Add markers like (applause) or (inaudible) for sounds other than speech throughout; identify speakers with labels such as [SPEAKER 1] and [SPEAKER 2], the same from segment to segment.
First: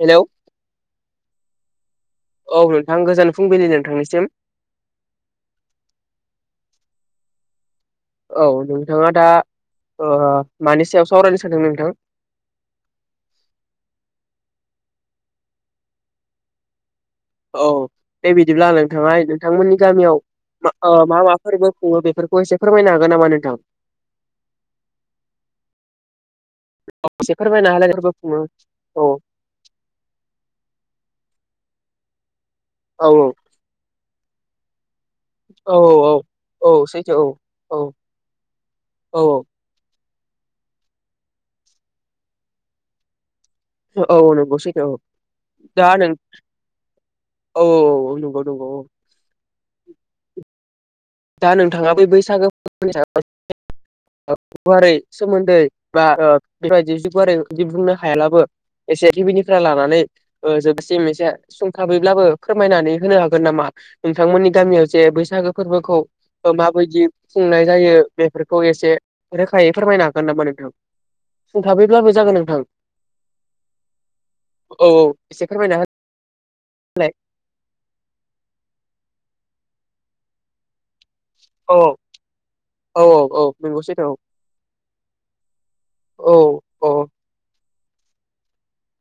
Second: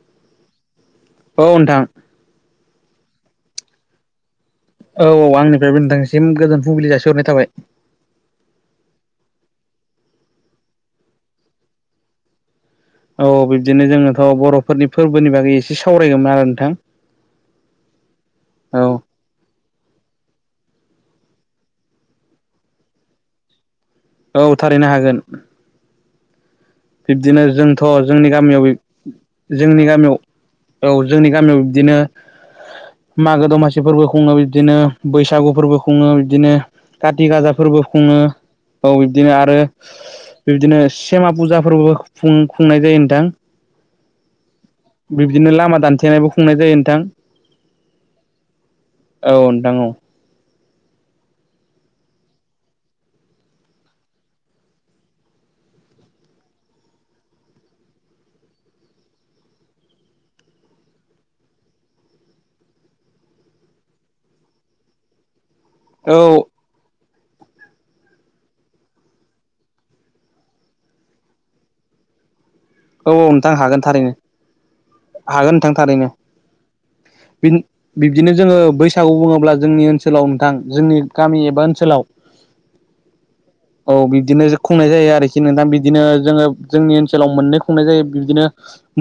[SPEAKER 1] Hello
[SPEAKER 2] औ नोंथां।
[SPEAKER 1] औ नोंथां गोजान फुंबिलि नोंथांनिसिम।
[SPEAKER 2] औ औ आंनिफ्रायबो नोंथांसिम गोजोन फुबलि जासिहरनाय थाबाय।
[SPEAKER 1] औ नोंथाङा दा मानि सायाव सावरायनो सानदों नोंथां
[SPEAKER 2] औ बिब्दिनो जोङोथ' बर'फोरनि फोरबोनि बागै एसे सावरायगौमोन आरो नोंथां।
[SPEAKER 1] औ दे बिदिब्ला
[SPEAKER 2] औ
[SPEAKER 1] नोंथाङाय नोंथांमोननि गामियाव मा माफोरबो खुङो बेफोरखौ एसे फोरमायनो हागोन नामा नोंथां?
[SPEAKER 2] औ थारैनो हागोन।
[SPEAKER 1] एसे
[SPEAKER 2] बिब्दिनो
[SPEAKER 1] फोरमायना
[SPEAKER 2] जोंथ'
[SPEAKER 1] होलाय फोरबो
[SPEAKER 2] जोंनि
[SPEAKER 1] खुङो
[SPEAKER 2] गामियाव
[SPEAKER 1] औ
[SPEAKER 2] जोंनि गामियाव औ जोंनि गामियाव बिदिनो
[SPEAKER 1] औ
[SPEAKER 2] मागो दमासि फोरबो खुङो बिदिनो बैसागु फोरबो
[SPEAKER 1] औ
[SPEAKER 2] खुङो
[SPEAKER 1] औ
[SPEAKER 2] बिदिनो
[SPEAKER 1] औ सैथो
[SPEAKER 2] कति
[SPEAKER 1] औ
[SPEAKER 2] गाजा फोरबो
[SPEAKER 1] औ
[SPEAKER 2] खुङो। औ बिब्दिनो आरो बिबदिनो सेमा फुजाफोरबो खुंनाय जायो नोंथां।
[SPEAKER 1] औ नंगौ सैथो। औ
[SPEAKER 2] बिबदिनो लामा
[SPEAKER 1] दा नों
[SPEAKER 2] दानथेनायबो खुंनाय जायो नोंथां
[SPEAKER 1] औ औ औ नंगौ नंगौ औ
[SPEAKER 2] औ। दङ।
[SPEAKER 1] दा नोंथाङा बै बैसागो फोरनि (unintelligible) गुवारै सोमोन्दै बा बेबायदि गुवारैदि बुंनो हायालाबो एसे गुदिनिफ्राय लानानै जोबसिम एसे सुंथाबैब्लाबो फोरमायनानै होनो हागोन नामा। नोंथांमोननि गामियाव जे बैसागो फोरबोखौ
[SPEAKER 2] औ
[SPEAKER 1] माबायदि खुंनाय जायो बेफोरखौ एसे रोखायै फोरमायनो हागोन नाामा नोंथां। सोंथाबैब्लाबो जागोन नोंथां।
[SPEAKER 2] औ औ नोंथां हागोन थारैनो
[SPEAKER 1] औ एसे
[SPEAKER 2] हागोन नोंथां
[SPEAKER 1] फोरमायना
[SPEAKER 2] थारैनो।
[SPEAKER 1] होलाय
[SPEAKER 2] बिब्दिनो जोङो बैसागु बुङोब्ला जोंनि ओनसोलाव नोंथां जोंनि। गामि एबा
[SPEAKER 1] औ
[SPEAKER 2] ओनसोलाव
[SPEAKER 1] औ औ नंगौ
[SPEAKER 2] औ
[SPEAKER 1] सैथो
[SPEAKER 2] बिदिनो खुंनाय जायो आरोखि नोंथां बिदिनो
[SPEAKER 1] औ
[SPEAKER 2] जोङो
[SPEAKER 1] औ
[SPEAKER 2] जोंनि ओनसोलाव मोननै। खुंनाय जायो बिदिनो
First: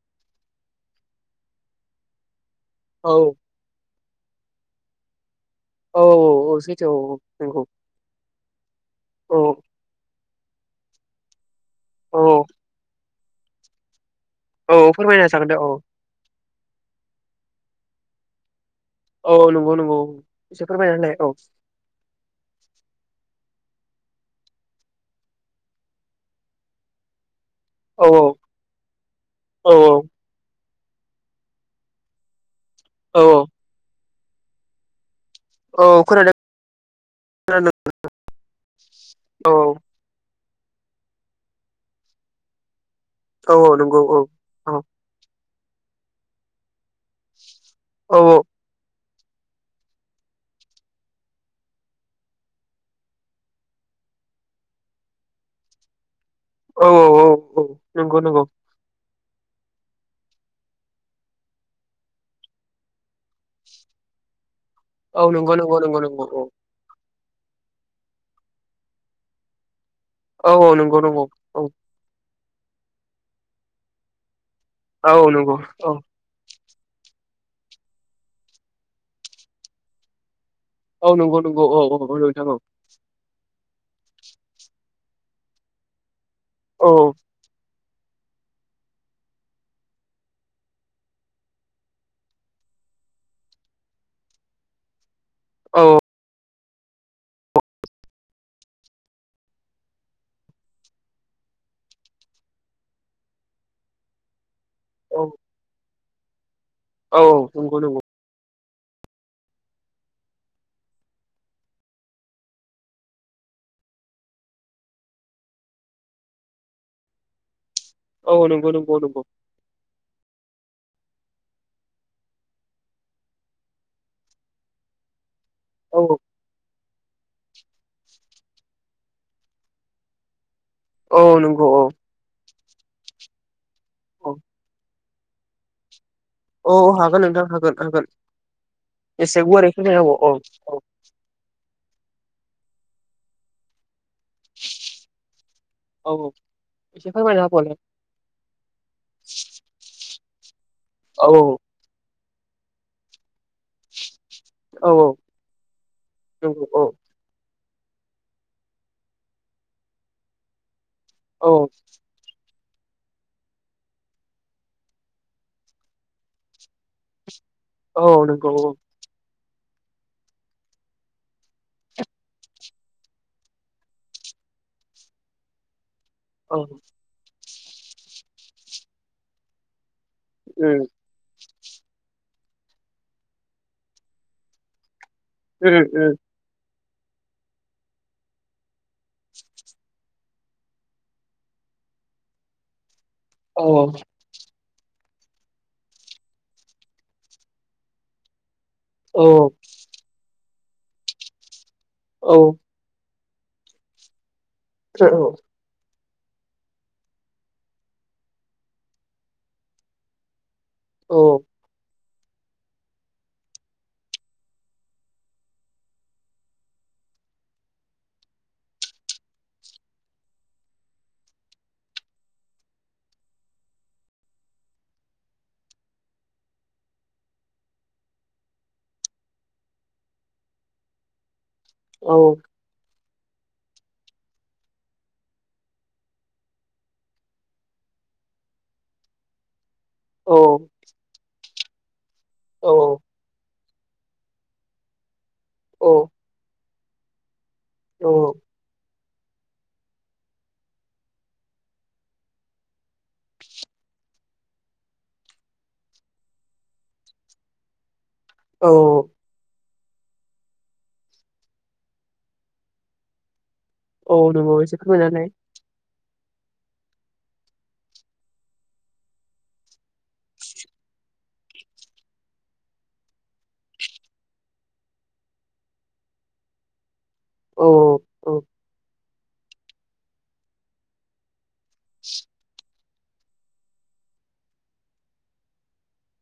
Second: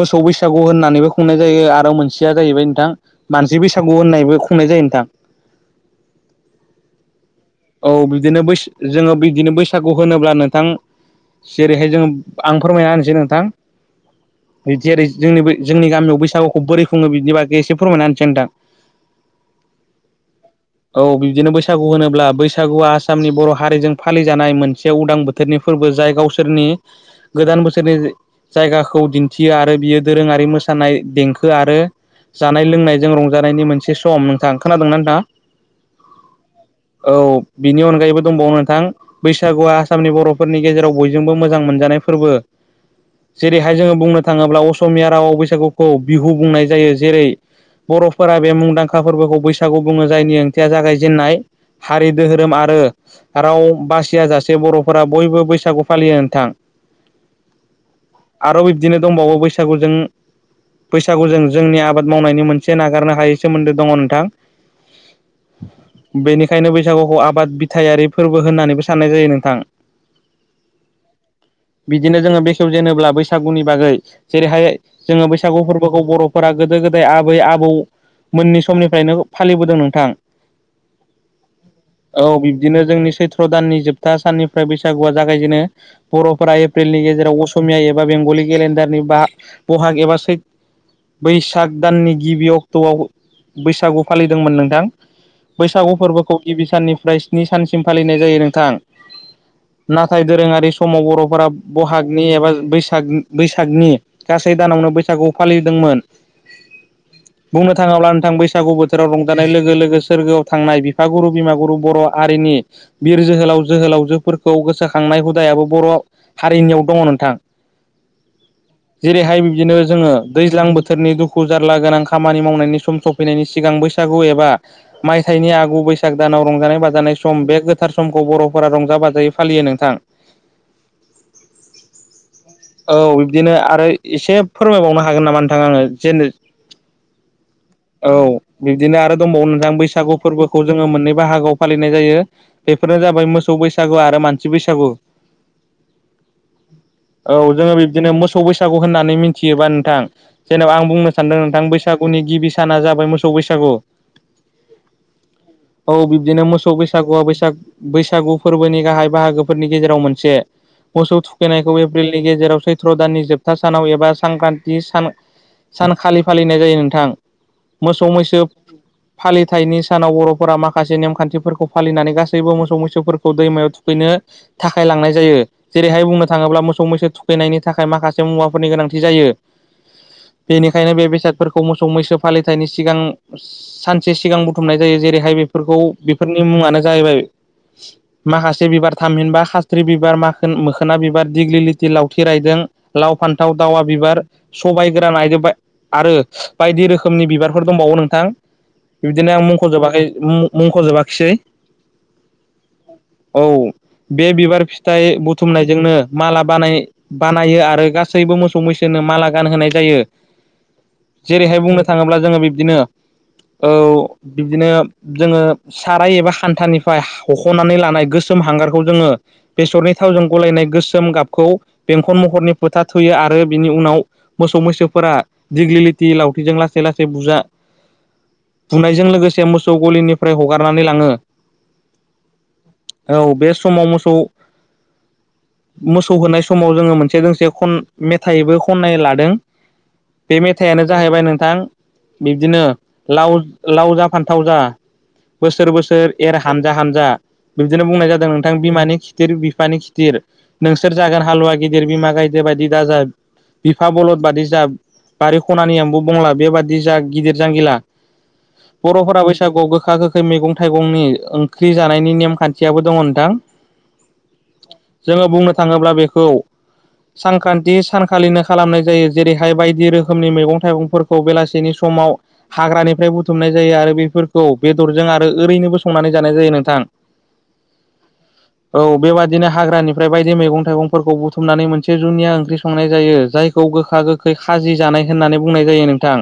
[SPEAKER 2] मोसौ बैसागु होननानैबो खुंनाय जायो आरो मोनसेया जाहैबाय नोंथां
[SPEAKER 1] औ
[SPEAKER 2] मानसि बैसागु होननायबो खुंनाय जायो नोंथां।
[SPEAKER 1] औ औ औ सैथो औ औ नंगौ।
[SPEAKER 2] औ बिदिनो बै जोङो
[SPEAKER 1] औ
[SPEAKER 2] बिदिनो बैसागु होनोब्ला नोंथां। जेरैहाय जोङ
[SPEAKER 1] औ
[SPEAKER 2] आं फोरमायना होनसै नोंथां। बिदि
[SPEAKER 1] औ
[SPEAKER 2] जेरै
[SPEAKER 1] फोरमायना
[SPEAKER 2] जोंनि
[SPEAKER 1] जागोन दे औ
[SPEAKER 2] जोंनि गामियाव बैसागुखौ बोरै खुङो बिनि बागै एसे फोरमायना होनसै नोंथां।
[SPEAKER 1] औ नंगौ नंगौ एसे फोरमायना
[SPEAKER 2] औ
[SPEAKER 1] होलाय
[SPEAKER 2] बिदिनो बैसागु होनोब्ला बैसागुआ आसामनि बर' हारिजों फालिजानाय मोनसे उदां बोथोरनि फोरबो जाय गावसोरनि गोदान बोसोरनि
[SPEAKER 1] औ
[SPEAKER 2] जायगाखौ दिन्थियो
[SPEAKER 1] औ
[SPEAKER 2] आरो बियो दोरोङारि मोसानाय देंखो आरो। जानाय लोंनायजों
[SPEAKER 1] औ
[SPEAKER 2] रंजानायनि मोनसे सम नोंथां खोनादोंना नोंथाङा
[SPEAKER 1] औ खोनादों
[SPEAKER 2] औ
[SPEAKER 1] खोनादों
[SPEAKER 2] बिनि अनगायैबो दंबावो नोंथां
[SPEAKER 1] औ
[SPEAKER 2] बैसागुआ आसामनि बर' फोरनि गेजेराव बयजोंबो मोजां मोनजानाय फोरबो।
[SPEAKER 1] औ
[SPEAKER 2] जेरैहाय
[SPEAKER 1] औ
[SPEAKER 2] जोङो
[SPEAKER 1] नंगौ औ
[SPEAKER 2] बुंनो थाङोब्ला
[SPEAKER 1] औ
[SPEAKER 2] असमिया रावाव बैसागुखौ बिहु बुंनाय जायो जेरै
[SPEAKER 1] औ
[SPEAKER 2] बर'फोरा बे मुंदांखा फोरबोखौ बैसागु बुङो जायनि ओंथिया जागायजेननाय हारि दोरोम आरो राव बासिया जासे बर'फोरा बयबो बैसागु फालियो नोंथां।
[SPEAKER 1] औ- औ - औ - औ नंगौ- नंगौ
[SPEAKER 2] आरो बिब्दिनो दंबावो बैसागुजों बैसागुजों जोंनि आबाद मावनायनि मोनसे नागारनो हायै सोमोन्दो दङ नोंथां
[SPEAKER 1] औ नंगौ नंगौ नंगौ नंगौ औ
[SPEAKER 2] बेनिखायनो बैसागुखौ आ बाद बिथायारि फोरबो होननानैबो साननाय जायो नोंथां
[SPEAKER 1] औ - औ नंगौ - नंगौ औ
[SPEAKER 2] जेनेबा बैसागुनि बागै जेरैहाय
[SPEAKER 1] औ
[SPEAKER 2] जोंङो
[SPEAKER 1] नंगौ
[SPEAKER 2] बैसागु
[SPEAKER 1] औ
[SPEAKER 2] फोरबोखौ बर'फोरा गोदो गोदाय आ बै आबौ मोननि समनिफ्रायनो फालिबोदों नोंथां औ बिब्दिनो जोंनि सैथ्र दाननि जोबथा साननिफ्राय बैसागुआ जागायजेनो बर'फोरा
[SPEAKER 1] औ
[SPEAKER 2] एप्रिलनि गेजेराव अ समिया एबा बेंगलि केलेडारनि बा बहाग एबा सै बैसाग दाननि गिबि अक्ट'आव बैसागु फालिदोंमोन नोंथां
[SPEAKER 1] औ
[SPEAKER 2] बैसागु फोरबोखौ गिबि साननिफ्राय स्नि सानसिम फालिनाय जायो नोंथां नाथाय दोरोंङारि समाव बर'फोरा बहाग नि एबा बैसाग बैसागनि गासै दानावनो
[SPEAKER 1] औ
[SPEAKER 2] बैसागु फालिदोंमोन
[SPEAKER 1] औ
[SPEAKER 2] बुंनो
[SPEAKER 1] नंगौ नंगौ
[SPEAKER 2] थांङोब्ला नोंथां बै सागु बोथोराव रंजानाय लोगो लोगो सोरगोआव थांनाय बिफागुरु बिमागुरु बर' हारिनि बिर जोहोलाव जोहोलावजोफोरखौ गोसोखांनाय हुदायाबो बर' हारिनियाव दङ नोंथां
[SPEAKER 1] औ नंगौ नंगौ नंगौ
[SPEAKER 2] जेरैहाय बिदिनो जोंङो दैज्लां बोथोरनि दुखु जारला गोनां खामानि मावनायनि सम सफैनायनि सिगां बैसागु एबा माइ फिथाइनि आगु
[SPEAKER 1] औ
[SPEAKER 2] बैसाग दानाव रंजानाय बा जानाय सम बे गोथार समखौ बर'फोरा रंजा बाजायै फालियो नोंथां
[SPEAKER 1] औ नंगौ औ
[SPEAKER 2] औ बिब्दिनो आरो
[SPEAKER 1] औ
[SPEAKER 2] एसे फोरमायबावनो हागोन नामा नोंथां आंङो जेन
[SPEAKER 1] औ हागोन नोंथां हागोन हागोन
[SPEAKER 2] औ बिब्दिनो आरो
[SPEAKER 1] एसे
[SPEAKER 2] दंबावो नों
[SPEAKER 1] गुवारै
[SPEAKER 2] दां
[SPEAKER 1] फोरमायनांगौ
[SPEAKER 2] बैसागु
[SPEAKER 1] औ
[SPEAKER 2] फोरबोखौ
[SPEAKER 1] औ
[SPEAKER 2] जोंङो मोननै बा हागोआव फालिनाय जायो बेफोरनो जाबाय मोसौ बैसागु आरो मानसि बैसागु
[SPEAKER 1] (inaudible)
[SPEAKER 2] औ जोंङो
[SPEAKER 1] होबावलाय
[SPEAKER 2] बिब्दिनो मोसौ बैसागु होननानै मिथियोबा नोंथां जेनेबा आं बुंनो
[SPEAKER 1] औ
[SPEAKER 2] सानदों नोंथां बैसागुनि गिबि साना जाबाय मोसौ बैसागु
[SPEAKER 1] औ औ
[SPEAKER 2] औ बिब्दिनो
[SPEAKER 1] नंगौ
[SPEAKER 2] मोसौ
[SPEAKER 1] औ
[SPEAKER 2] बैसागुया बैसाग बैसागु फोरबोनि गाहाय बाहागोफोरनि गेजेराव मोनसे मोसौ
[SPEAKER 1] औ
[SPEAKER 2] थुखैनायखौ एप्रिलनि गेजेरावसो सत्र' दाननि जोबथा सानाव एबा सांख्रान्थि सानखालि फालिनाय जायो नोंथां
[SPEAKER 1] औ
[SPEAKER 2] मोसौ मैसो
[SPEAKER 1] नंगौ
[SPEAKER 2] फालि थाइनि सानाव बर'फोरा माखासे नेमखान्थिफोरखौ फालिनानै गासैबो मोसौ मैसोफोरखौ दैमायाव थुखैनो थाखाय लांनाय जायो। बेहाय बुंनो
[SPEAKER 1] औ
[SPEAKER 2] थांङोब्ला मोसौ मैसो थुखैनायनि थाखाय माखासे मुवाफोरनि गोनांथि जायो।
[SPEAKER 1] उम
[SPEAKER 2] बेनिखायनो बे बेसाद फोरखौ मोसौ मैसो फालिथायनि सिगां सानसे सिगां बुथुमनाय जायो जेरै बेफोरखौ
[SPEAKER 1] उम उम
[SPEAKER 2] बेफोरनि मुंङानो जाहैबाय माखासे बिबार थामहिनबा खाथ्रि बिबार मा मोखोना बिबार दिग्लि लिथि लावथि रायदों लाव फान्थाव
[SPEAKER 1] औ
[SPEAKER 2] दावा बिबार सबाय गोरा नायजोबबाय आरो बायदि रोखोमनि बिबारफोर दंबावो नोंथां
[SPEAKER 1] औ
[SPEAKER 2] बिबदिनो आं मुंख'जोबाखै मुंख'जोबाखिसै
[SPEAKER 1] औ
[SPEAKER 2] औ बे बिबार फिथाइ बु माला बानायो आरो गासैबो मोसौ मैसोनो माला गानहोनाय जायो
[SPEAKER 1] औ
[SPEAKER 2] जेरैहाय बुंनो थांङोब्ला जोंङो बिब्दिनो औ बिदिनो जोंङो साराय एबा हान्थानिफ्राय हख'नानै लानाय गोसो हांगारखौ जोंङो बेसरनि थावजों गलायनाय गोसोम गाबखौ बेंखन महरनि फोथा थुयो आरो बिनि उनाव मोसौ मैसो फोरा दिग्लि लिथि लावथिजों लासै लासै बुजा बुनायजों लोगोसे मोसौ गलिनिफ्राय हगारनानै लाङो
[SPEAKER 1] औ
[SPEAKER 2] औ बे समाव मोसौ मोसौ होनाय समाव जोङो मोनसे दोंसे खन मेथाइबो खननाय लादों बे
[SPEAKER 1] औ
[SPEAKER 2] मेथाइयानो जाहैबाय नोंथां बिब्दिनो
[SPEAKER 1] औ
[SPEAKER 2] लाव लाव जा फान्थाव जा बोसोर
[SPEAKER 1] औ
[SPEAKER 2] बोसोर एर हानजा हानजा बिबदिनो बुंनाय जादों नोंथां बिमानि खिथिर बि बिफानि खिदिर नोंसोर जागोन हालुवा गिदिर बिमा गायदे बायदि दाजा बिफा बलद बादि जा बारि खनानि एमबु बंला बेबादि जा गिदिर जांगिला
[SPEAKER 1] औ
[SPEAKER 2] बर'फोरा बैसागुआव गो गोखा गोखै मैगं-थाइगंनि ओंख्रि जानायनि नेमखानथियाबो दङ' नोंथां
[SPEAKER 1] औ नंगौ एसे फोरमायना
[SPEAKER 2] जोङो
[SPEAKER 1] होनाय
[SPEAKER 2] बुंनो थाङोब्ला बेखौ सानख्रान्थि सानखालिनो खालामनाय जायो जेरैहाय बायदि रोखोमनि मैगं-थाइगंफोरखौ बेलासिनि सम समाव हाग्रानिफ्राय बुथुमनाय जायो आरो बेफोरखौ बेदरजों आरो ओरैनोबो संनानै जानाय जायो नोंथां
[SPEAKER 1] औ औ औ
[SPEAKER 2] बेबायदिनो हाग्रानिफ्राय बायदि मैगं-थाइगंफोरखौ बुथुमनानै मोनसे जुनिया ओंख्रि संनाय जायो जायखौ गोखा-गोखै खाजि जानाय होननानै बुंनाय जायो नोंथां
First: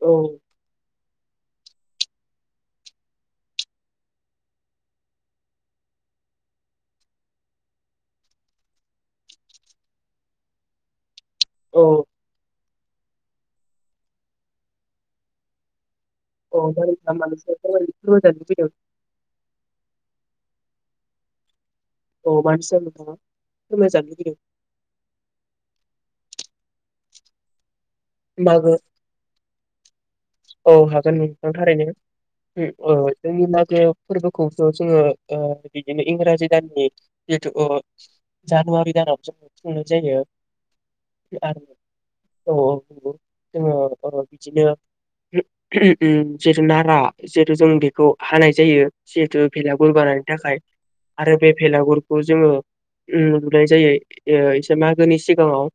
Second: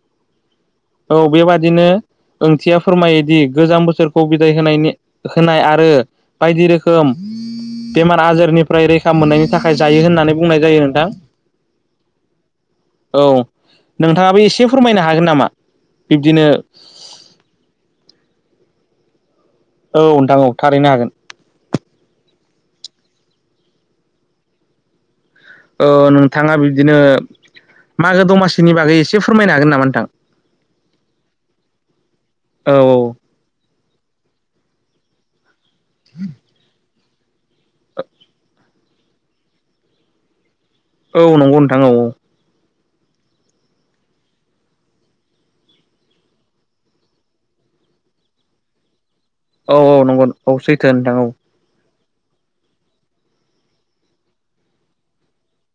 [SPEAKER 1] औ
[SPEAKER 2] औ बेबादिनो ओंथिया फोरमायोदि गोजाम बोसोरखौ बिदाय होनायनि होनाय आरो बायदि रोखोम बेमार-आजारनिफ्राय रैखा मोननायनि थाखाय जायो होननानै बुंनाय जायो नोंथां
[SPEAKER 1] औ
[SPEAKER 2] औ नोंथाङाबो एसे फोरमायनो हागोन नामा? बिब्दिनो
[SPEAKER 1] अ जागोन नोंथाङा मानि सायाव फोरमाय फोरमाय जानो लुबैदों?
[SPEAKER 2] औ नोंथां औ थारैनो हागोन
[SPEAKER 1] औ मानि सायाव नोंथाङा फोरमाय जानो लुबैदों
[SPEAKER 2] ओ नोंथाङा बिब्दिनो मागो दमासिनि बागै इसे फोरमायनो हागोन नामा नोंथां?
[SPEAKER 1] हागोन नोंथां थारैनो ओम औ जोंनि लागोआव फोरबोखौथ' जोङो ओ बिदिनो इंराजि दाननि जिथु ओ जानुवारि दानावसो खुंनाय जायो
[SPEAKER 2] औ नंगौ
[SPEAKER 1] आरो
[SPEAKER 2] नोंथां औ औ
[SPEAKER 1] औ जोङो नंगौ ओ बिदिनो (unintelligible) जेरै नारा जेरै जों बेखौ हानाय जायो जिहेतु
[SPEAKER 2] औ
[SPEAKER 1] भेलागुर
[SPEAKER 2] औ
[SPEAKER 1] बानायनो
[SPEAKER 2] नंगौ औ
[SPEAKER 1] थाखाय
[SPEAKER 2] सैथो नोंथां औ
[SPEAKER 1] आरो बे भेलागुर खौ जोङो ओम लुनाय जायो ओ इसे मागोनि सिगाङाव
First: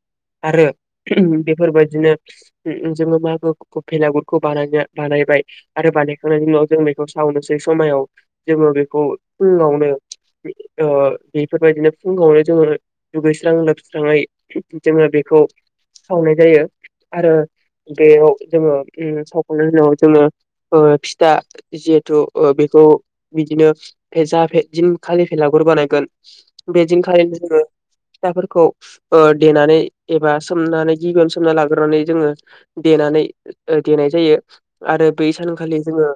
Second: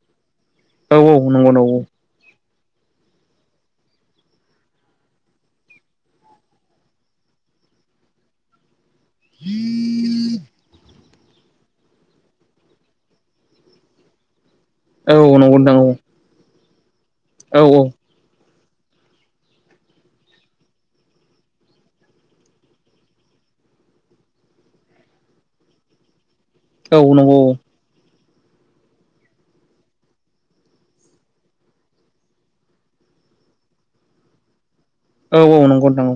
[SPEAKER 1] आरो
[SPEAKER 2] औ औ
[SPEAKER 1] ओम
[SPEAKER 2] नंगौ नंगौ
[SPEAKER 1] बेफोरबायदि बिदिनो जोङो मागो भेलागुरखौ बानायनो बानायबाय आरो बानायखांनायनि उनाव जों बेखौ सावनोसै समायाव जेबो बेखौ फुङावनो ओ बेफोरबायदिनो फुङावनो जोङो दुगैस्रां लोबस्राङै जोङो
[SPEAKER 2] औ औ
[SPEAKER 1] बेखौ
[SPEAKER 2] नंगौ नोंथां
[SPEAKER 1] सावनाय जायो आरो
[SPEAKER 2] औ
[SPEAKER 1] बेयाव जोङो ओम सावखांनायनि उनाव जोङो ओ फिथा जिहेथु ओ बिखौ बिदिनो (unintelligible) दिन खालि भेलागुर बानायगोन बे
[SPEAKER 2] औ
[SPEAKER 1] दिन खालिनो
[SPEAKER 2] नंगौ
[SPEAKER 1] जोङो फिथाफोरखौ ओ देनानै एबा सोमनानै गिबियावनो सोमना ला ग्रोनानै जोङो देनानै ओ देनाय जायो आरो बै
[SPEAKER 2] औ औ
[SPEAKER 1] सानखालि
[SPEAKER 2] नंगौ नोंथां
[SPEAKER 1] जोङो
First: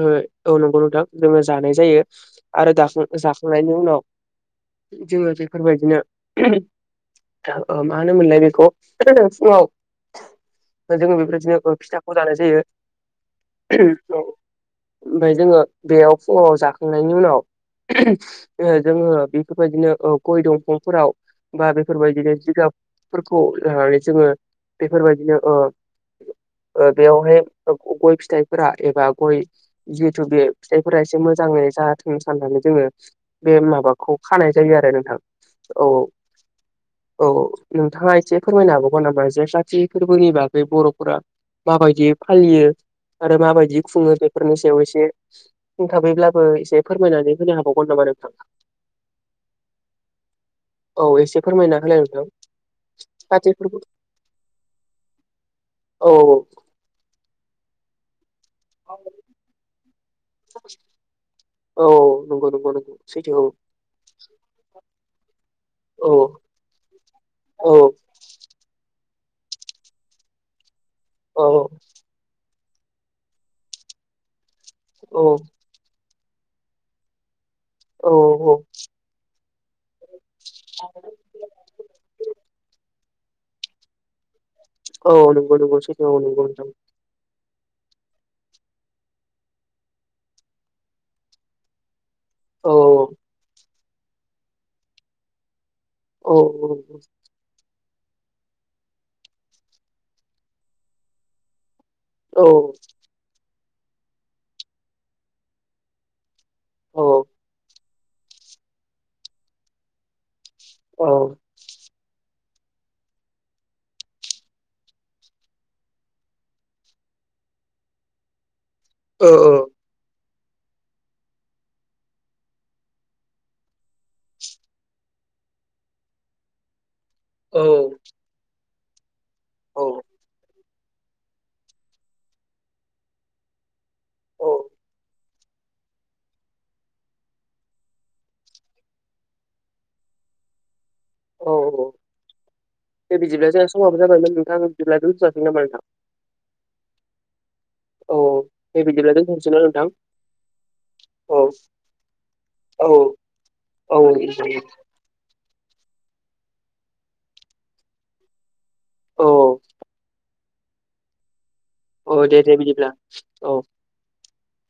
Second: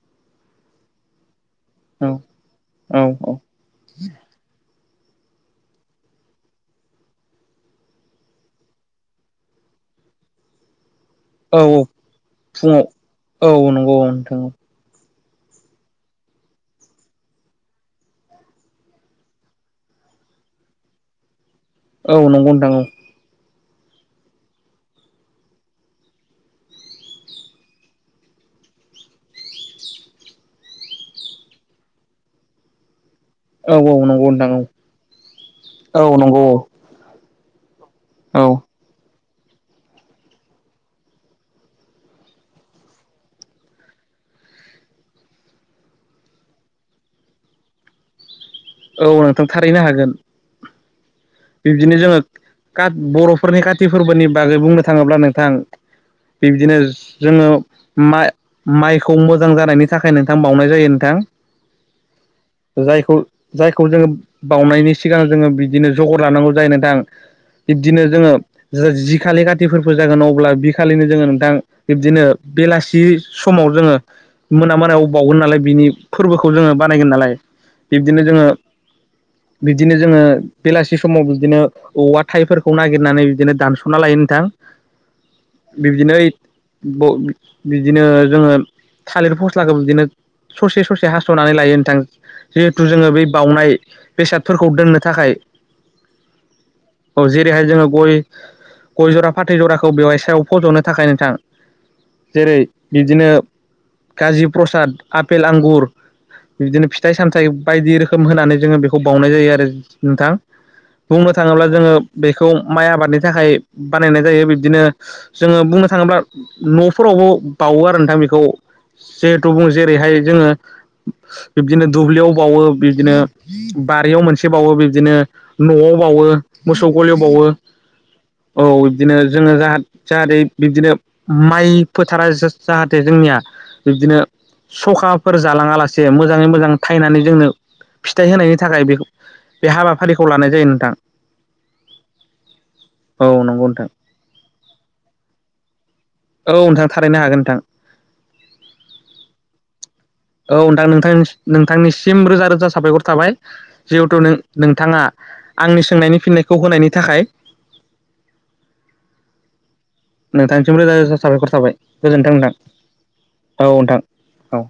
[SPEAKER 1] ओ औ नंगौ नोंथां जोङो जानाय जायो
[SPEAKER 2] औ औ
[SPEAKER 1] आरो दाखां
[SPEAKER 2] औ
[SPEAKER 1] जाखांनायनि उनाव जोङो बेफोरबायदिनो (unintelligible) (unintelligible) ओ माहोनोमोनलाय बेखौ (unintelligible) फुङाव जोङो बेबायदिनो फिथाखौ जानाय जायो
[SPEAKER 2] फुङाव
[SPEAKER 1] उनाव
[SPEAKER 2] औ नंगौ औ
[SPEAKER 1] (unintelligible)
[SPEAKER 2] नोंथां
[SPEAKER 1] ओफफ्राय जोङो बेयाव फुङाव जाखांनायनि उनाव जोङो बेफोरबायदिनो गय दंफांफोराव बा
[SPEAKER 2] औ
[SPEAKER 1] बेफोरबायदिनो
[SPEAKER 2] नंगौ नोंथां औ
[SPEAKER 1] जिगाबफोरखौ लानानै जोङो बेफोरबायदिनो ओ बेयावहाय गय फिथाइफोरा एबा गय जिहेथु बे फिथाइफोरा एसे मोजाङै जाथों साननानै जोङो बे
[SPEAKER 2] औ औ
[SPEAKER 1] माबाखौ
[SPEAKER 2] नंगौ नोंथां
[SPEAKER 1] खानाय जायो आरो नोंथां औ औ नोंथाङा एसे
[SPEAKER 2] औ
[SPEAKER 1] फोरमायनो हाबावगोन नामा जे सा थि फोरबोनि बागै बर'फोरा माबायदि फालियो। आरो माबायदि खुङो बेफोरनि सायाव एसे बुंंथाबैब्लाबो एसे फोरमायनानै होनो हाबावगोन नामा? हागोन नोंथां (unintelligible)
[SPEAKER 2] औ नोंथां थारैनो हागोन
[SPEAKER 1] औ एसे फोरमायना
[SPEAKER 2] बिब्दिनो
[SPEAKER 1] होलाय
[SPEAKER 2] जोङो
[SPEAKER 1] नोंथां
[SPEAKER 2] बर'फोरनि काति फोरबोनि बागै बुंनो थाङोब्ला नोंथां
[SPEAKER 1] औ
[SPEAKER 2] बिबदिनो जोङो मा
[SPEAKER 1] औ
[SPEAKER 2] माइखौ मोजां जानायनि थाखाय नोंथां बावनाय जायो नोंथां
[SPEAKER 1] औ नंगौ नंगौ नंगौ
[SPEAKER 2] जायखौ
[SPEAKER 1] सैथो
[SPEAKER 2] जायखौ जोङो बावनायनि सिगां जोङो बिदिनो
[SPEAKER 1] औ
[SPEAKER 2] जगर लानांगौ जायो नोंथां
[SPEAKER 1] औ
[SPEAKER 2] बिदिनो जोङो जि खालि काथि फोरबो जागोन अब्ला आ खालिनो जोङो
[SPEAKER 1] औ
[SPEAKER 2] नोंथां बिब्दिनो बेलासि समाव जोङो मोना मोनायाव
[SPEAKER 1] औ
[SPEAKER 2] बावगोन नालाय बिनि फोरबोखौ जोङो बानायगोन नालाय
[SPEAKER 1] औ
[SPEAKER 2] बिब्दिनो जोङो
[SPEAKER 1] औ
[SPEAKER 2] बिब्दिनो जोङो बेलासि समाव बिदिनो औवा थाइफोरखौ नागिरनानै बिदिनो दानस'ना लायो नोंथां
[SPEAKER 1] औ नंगौ नंगौ सैथो
[SPEAKER 2] बिदिनो
[SPEAKER 1] औ नंगौ नोंथां
[SPEAKER 2] ब बिदिनो जोङो थालिर फस्लाखौ बिदिनो ससे ससे हासथ'नानै लायो नोंथां
[SPEAKER 1] औ
[SPEAKER 2] जिहेथु जोङो बै बाउनाय बेसादफोरखौ दोननो थाखाय
[SPEAKER 1] औ औ
[SPEAKER 2] औ जेरैहाय जोङो गय गय जरा फाथै जराखौ बेवाय सायाव फज'नो थाखाय नोंथां
[SPEAKER 1] औ
[SPEAKER 2] जेरै बिदिनो काजि प्रसाद आफेल आंगुर बिदिनो
[SPEAKER 1] औ
[SPEAKER 2] फिथाइ सामथाइ बायदि रोखोम होनानै जोङो बेखौ बाउनाय जायो आरो नोंथां
[SPEAKER 1] औ
[SPEAKER 2] बुंनो थाङोब्ला जोङो बे खौ माइ आबादनि थाखाय बानायनाय जायो बिब्दिनो जोङो बुंनो थाङोब्ला न'फोरावबो बाउवो आरो नोंथां बेखौ
[SPEAKER 1] औ
[SPEAKER 2] जिहेथु बुं जेरैहाय जोङो बिब्दिनो दुब्लियाव बाउवो बिब्दिनो बारियाव मोनसे बाउवो बिब्दिनो न'आव बाउवो मोसौ गलियाव बाउवो औ बिदिनो जोङो जाहाथ जाहाथे बिदिनो माइ फोथारा जा जाहाथे जोंनिया बिब्दिनो
[SPEAKER 1] औ
[SPEAKER 2] सखा फोर जालाङा लासे मोजाङै मोजां थायैनानै जोंनो फिथाइ होनायनि थाखाय बे बे हाबा फारिखौ लानाय जायो नोंथां
[SPEAKER 1] औ दे
[SPEAKER 2] औ
[SPEAKER 1] बिदिब्ला जोंहा
[SPEAKER 2] नंगौ नोंथां
[SPEAKER 1] समाबो जाबायमोन नोंथां बिदिब्ला दोथ'सै नामा नोंथां
[SPEAKER 2] औ नोंथां थारैनो हागोन नोंथां
[SPEAKER 1] औ दे बिदिब्ला दोनथ'सै ना नोंथां
[SPEAKER 2] औ नोंथां नोंथां
[SPEAKER 1] औ
[SPEAKER 2] नोंथांनिसिम रोजा रोजा
[SPEAKER 1] औ
[SPEAKER 2] साबायखर थाबाय जिहेथु
[SPEAKER 1] औ
[SPEAKER 2] नोंथाङा आंनि सोंनायनि फिननायखौ होनायनि थाखाय
[SPEAKER 1] औ
[SPEAKER 2] नोंथांसिम रोजा रोजा साबायखर थाबाय
[SPEAKER 1] औ
[SPEAKER 2] गोजोन्थों
[SPEAKER 1] दे
[SPEAKER 2] नोंथां
[SPEAKER 1] दे बिदिब्ला
[SPEAKER 2] औ नोंथां औ